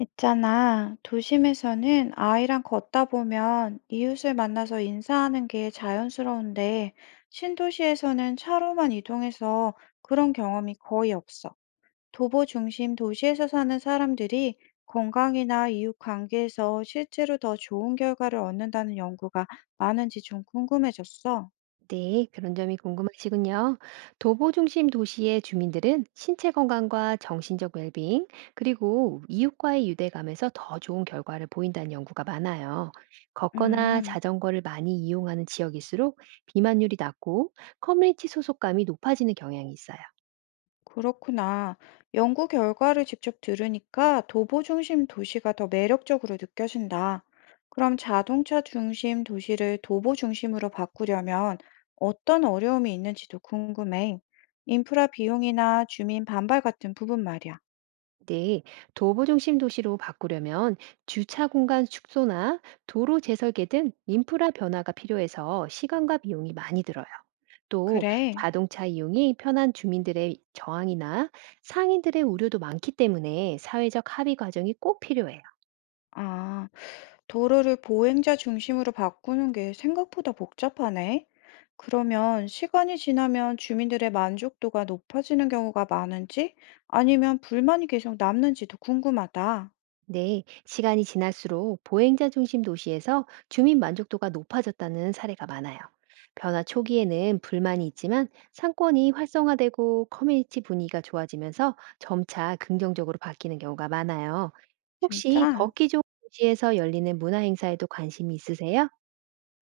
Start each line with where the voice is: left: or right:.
left: 있잖아, 도심에서는 아이랑 걷다 보면 이웃을 만나서 인사하는 게 자연스러운데, 신도시에서는 차로만 이동해서 그런 경험이 거의 없어. 도보 중심 도시에서 사는 사람들이 건강이나 이웃 관계에서 실제로 더 좋은 결과를 얻는다는 연구가 많은지 좀 궁금해졌어.
right: 네, 그런 점이 궁금하시군요. 도보 중심 도시의 주민들은 신체 건강과 정신적 웰빙, 그리고 이웃과의 유대감에서 더 좋은 결과를 보인다는 연구가 많아요. 걷거나
left: 음.
right: 자전거를 많이 이용하는 지역일수록 비만율이 낮고 커뮤니티 소속감이 높아지는 경향이 있어요.
left: 그렇구나. 연구 결과를 직접 들으니까 도보 중심 도시가 더 매력적으로 느껴진다. 그럼 자동차 중심 도시를 도보 중심으로 바꾸려면 어떤 어려움이 있는지도 궁금해. 인프라 비용이나 주민 반발 같은 부분 말이야.
right: 네, 도보 중심 도시로 바꾸려면 주차 공간 축소나 도로 재설계 등 인프라 변화가 필요해서 시간과 비용이 많이 들어요. 또
left: 그래.
right: 자동차 이용이 편한 주민들의 저항이나 상인들의 우려도 많기 때문에 사회적 합의 과정이 꼭 필요해요.
left: 아, 도로를 보행자 중심으로 바꾸는 게 생각보다 복잡하네. 그러면 시간이 지나면 주민들의 만족도가 높아지는 경우가 많은지 아니면 불만이 계속 남는지도 궁금하다.
right: 네, 시간이 지날수록 보행자 중심 도시에서 주민 만족도가 높아졌다는 사례가 많아요. 변화 초기에는 불만이 있지만 상권이 활성화되고 커뮤니티 분위기가 좋아지면서 점차 긍정적으로 바뀌는 경우가 많아요. 혹시
left: 진짜?
right: 걷기 좋은 도시에서 열리는 문화 행사에도 관심이 있으세요?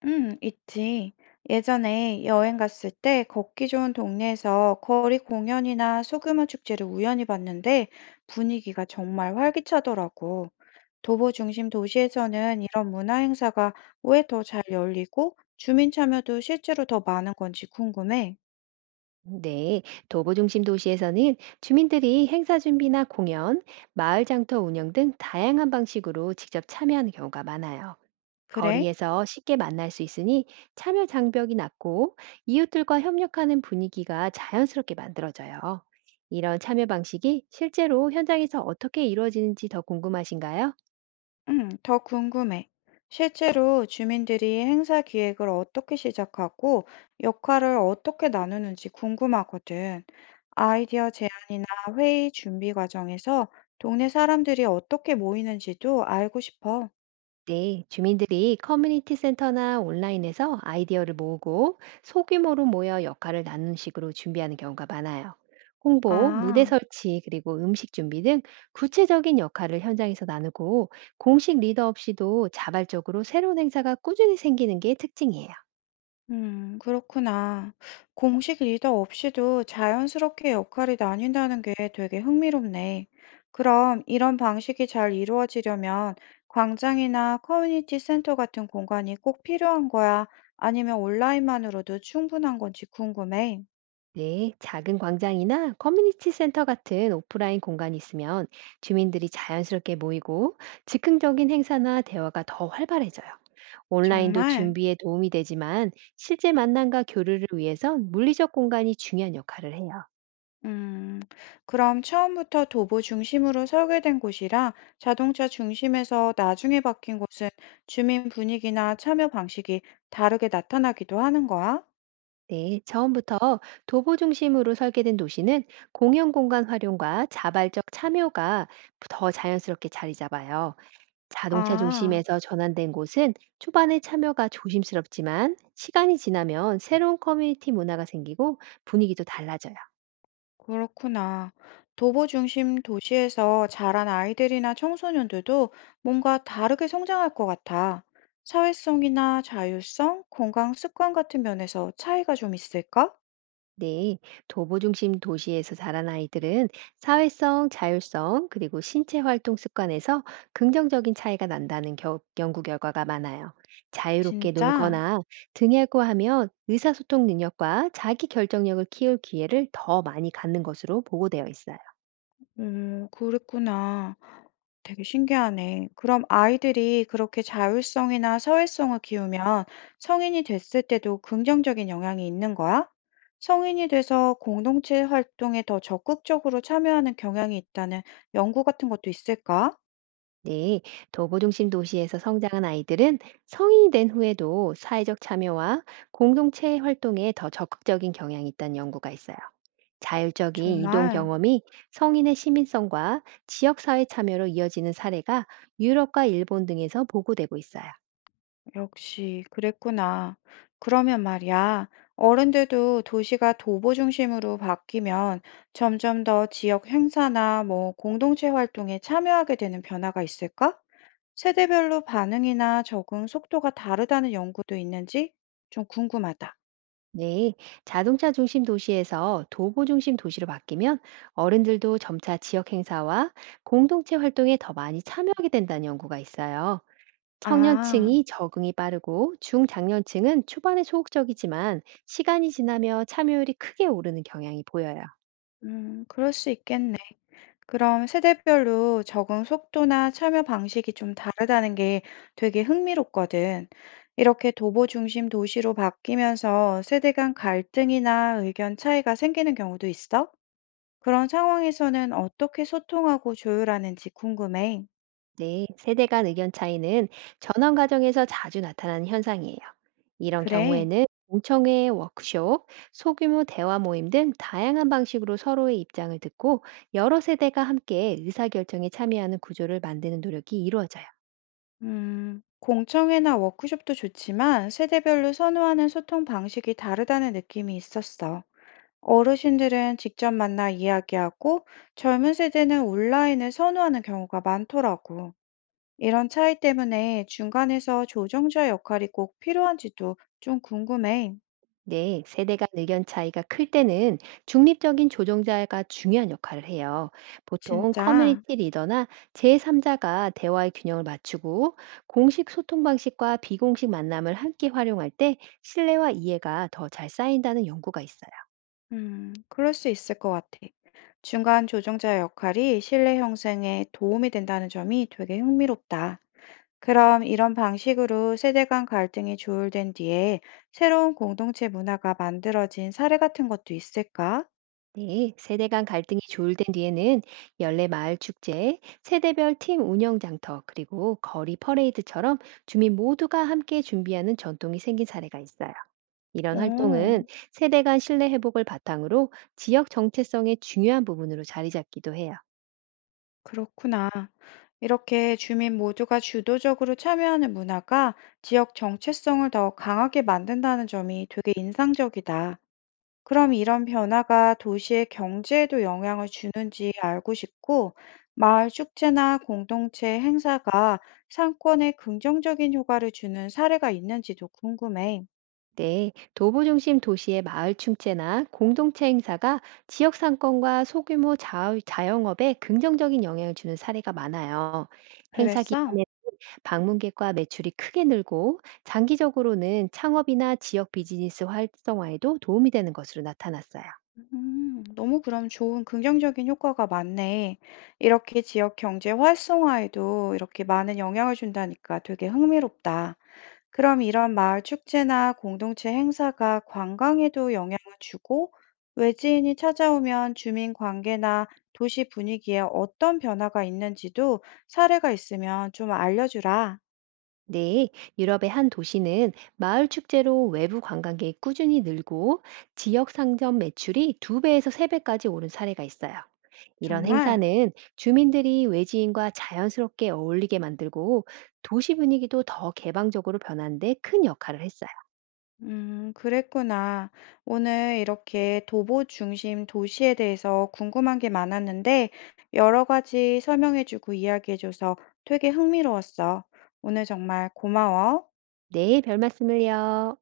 left: 응, 있지. 예전에 여행 갔을 때 걷기 좋은 동네에서 거리 공연이나 소규모 축제를 우연히 봤는데 분위기가 정말 활기차더라고. 도보 중심 도시에서는 이런 문화 행사가 왜 더 잘 열리고 주민 참여도 실제로 더 많은 건지 궁금해.
right: 네, 도보 중심 도시에서는 주민들이 행사 준비나 공연, 마을 장터 운영 등 다양한 방식으로 직접 참여하는 경우가 많아요.
left: 그래?
right: 거리에서 쉽게 만날 수 있으니 참여 장벽이 낮고 이웃들과 협력하는 분위기가 자연스럽게 만들어져요. 이런 참여 방식이 실제로 현장에서 어떻게 이루어지는지 더 궁금하신가요?
left: 더 궁금해. 실제로 주민들이 행사 기획을 어떻게 시작하고 역할을 어떻게 나누는지 궁금하거든. 아이디어 제안이나 회의 준비 과정에서 동네 사람들이 어떻게 모이는지도 알고 싶어.
right: 네, 주민들이 커뮤니티 센터나 온라인에서 아이디어를 모으고 소규모로 모여 역할을 나누는 식으로 준비하는 경우가 많아요. 홍보, 무대
left: 아.
right: 설치, 그리고 음식 준비 등 구체적인 역할을 현장에서 나누고 공식 리더 없이도 자발적으로 새로운 행사가 꾸준히 생기는 게 특징이에요.
left: 그렇구나. 공식 리더 없이도 자연스럽게 역할이 나뉜다는 게 되게 흥미롭네. 그럼 이런 방식이 잘 이루어지려면 광장이나 커뮤니티 센터 같은 공간이 꼭 필요한 거야? 아니면 온라인만으로도 충분한 건지 궁금해.
right: 네, 작은 광장이나 커뮤니티 센터 같은 오프라인 공간이 있으면 주민들이 자연스럽게 모이고 즉흥적인 행사나 대화가 더 활발해져요. 온라인도
left: 정말?
right: 준비에 도움이 되지만 실제 만남과 교류를 위해선 물리적 공간이 중요한 역할을 해요.
left: 음, 그럼 처음부터 도보 중심으로 설계된 곳이랑 자동차 중심에서 나중에 바뀐 곳은 주민 분위기나 참여 방식이 다르게 나타나기도 하는 거야?
right: 네, 처음부터 도보 중심으로 설계된 도시는 공용 공간 활용과 자발적 참여가 더 자연스럽게 자리 잡아요. 자동차
left: 아,
right: 중심에서 전환된 곳은 초반에 참여가 조심스럽지만 시간이 지나면 새로운 커뮤니티 문화가 생기고 분위기도 달라져요.
left: 그렇구나. 도보 중심 도시에서 자란 아이들이나 청소년들도 뭔가 다르게 성장할 것 같아. 사회성이나 자율성, 건강 습관 같은 면에서 차이가 좀 있을까?
right: 네, 도보 중심 도시에서 자란 아이들은 사회성, 자율성, 그리고 신체 활동 습관에서 긍정적인 차이가 난다는 연구 결과가 많아요. 자유롭게
left: 진짜?
right: 놀거나 등하고 하면 의사소통 능력과 자기 결정력을 키울 기회를 더 많이 갖는 것으로 보고되어 있어요.
left: 그랬구나. 되게 신기하네. 그럼 아이들이 그렇게 자율성이나 사회성을 키우면 성인이 됐을 때도 긍정적인 영향이 있는 거야? 성인이 돼서 공동체 활동에 더 적극적으로 참여하는 경향이 있다는 연구 같은 것도 있을까?
right: 네, 도보중심 도시에서 성장한 아이들은 성인이 된 후에도 사회적 참여와 공동체 활동에 더 적극적인 경향이 있다는 연구가 있어요. 자율적인 이동
left: 정말.
right: 경험이 성인의 시민성과 지역사회 참여로 이어지는 사례가 유럽과 일본 등에서 보고되고 있어요.
left: 역시 그랬구나. 그러면 말이야, 어른들도 도시가 도보 중심으로 바뀌면 점점 더 지역 행사나 뭐 공동체 활동에 참여하게 되는 변화가 있을까? 세대별로 반응이나 적응 속도가 다르다는 연구도 있는지 좀 궁금하다.
right: 네, 자동차 중심 도시에서 도보 중심 도시로 바뀌면 어른들도 점차 지역 행사와 공동체 활동에 더 많이 참여하게 된다는 연구가 있어요.
left: 아,
right: 청년층이 적응이 빠르고 중장년층은 초반에 소극적이지만 시간이 지나며 참여율이 크게 오르는 경향이 보여요.
left: 그럴 수 있겠네. 그럼 세대별로 적응 속도나 참여 방식이 좀 다르다는 게 되게 흥미롭거든. 이렇게 도보 중심 도시로 바뀌면서 세대 간 갈등이나 의견 차이가 생기는 경우도 있어? 그런 상황에서는 어떻게 소통하고 조율하는지 궁금해.
right: 네, 세대 간 의견 차이는 전원 과정에서 자주 나타나는 현상이에요. 이런
left: 그래.
right: 경우에는 공청회, 워크숍, 소규모 대화 모임 등 다양한 방식으로 서로의 입장을 듣고 여러 세대가 함께 의사결정에 참여하는 구조를 만드는 노력이 이루어져요.
left: 공청회나 워크숍도 좋지만 세대별로 선호하는 소통 방식이 다르다는 느낌이 있었어. 어르신들은 직접 만나 이야기하고 젊은 세대는 온라인을 선호하는 경우가 많더라고. 이런 차이 때문에 중간에서 조정자 역할이 꼭 필요한지도 좀 궁금해.
right: 네, 세대 간 의견 차이가 클 때는 중립적인 조종자가 중요한 역할을 해요. 보통
left: 진짜,
right: 커뮤니티 리더나 제3자가 대화의 균형을 맞추고 공식 소통 방식과 비공식 만남을 함께 활용할 때 신뢰와 이해가 더 잘 쌓인다는 연구가 있어요.
left: 그럴 수 있을 것 같아. 중간 조정자 역할이 신뢰 형성에 도움이 된다는 점이 되게 흥미롭다. 그럼 이런 방식으로 세대 간 갈등이 조율된 뒤에 새로운 공동체 문화가 만들어진 사례 같은 것도 있을까?
right: 네, 세대 간 갈등이 조율된 뒤에는 연례 마을 축제, 세대별 팀 운영 장터, 그리고 거리 퍼레이드처럼 주민 모두가 함께 준비하는 전통이 생긴 사례가 있어요. 이런 활동은
left: 오...
right: 세대 간 신뢰 회복을 바탕으로 지역 정체성의 중요한 부분으로 자리 잡기도 해요.
left: 그렇구나. 이렇게 주민 모두가 주도적으로 참여하는 문화가 지역 정체성을 더 강하게 만든다는 점이 되게 인상적이다. 그럼 이런 변화가 도시의 경제에도 영향을 주는지 알고 싶고, 마을 축제나 공동체 행사가 상권에 긍정적인 효과를 주는 사례가 있는지도 궁금해.
right: 네, 도보 중심 도시의 마을 충체나 공동체 행사가 지역 상권과 소규모 자영업에 긍정적인 영향을 주는 사례가 많아요. 행사
left: 그랬어?
right: 기간에 방문객과 매출이 크게 늘고 장기적으로는 창업이나 지역 비즈니스 활성화에도 도움이 되는 것으로 나타났어요.
left: 너무 그럼 좋은 긍정적인 효과가 많네. 이렇게 지역 경제 활성화에도 이렇게 많은 영향을 준다니까 되게 흥미롭다. 그럼 이런 마을 축제나 공동체 행사가 관광에도 영향을 주고 외지인이 찾아오면 주민 관계나 도시 분위기에 어떤 변화가 있는지도 사례가 있으면 좀 알려주라.
right: 네, 유럽의 한 도시는 마을 축제로 외부 관광객이 꾸준히 늘고 지역 상점 매출이 두배에서세배까지 오른 사례가 있어요. 이런
left: 정말?
right: 행사는 주민들이 외지인과 자연스럽게 어울리게 만들고 도시 분위기도 더 개방적으로 변하는 데 큰 역할을 했어요.
left: 그랬구나. 오늘 이렇게 도보 중심 도시에 대해서 궁금한 게 많았는데, 여러 가지 설명해주고 이야기해줘서 되게 흥미로웠어. 오늘 정말 고마워.
right: 네, 별 말씀을요.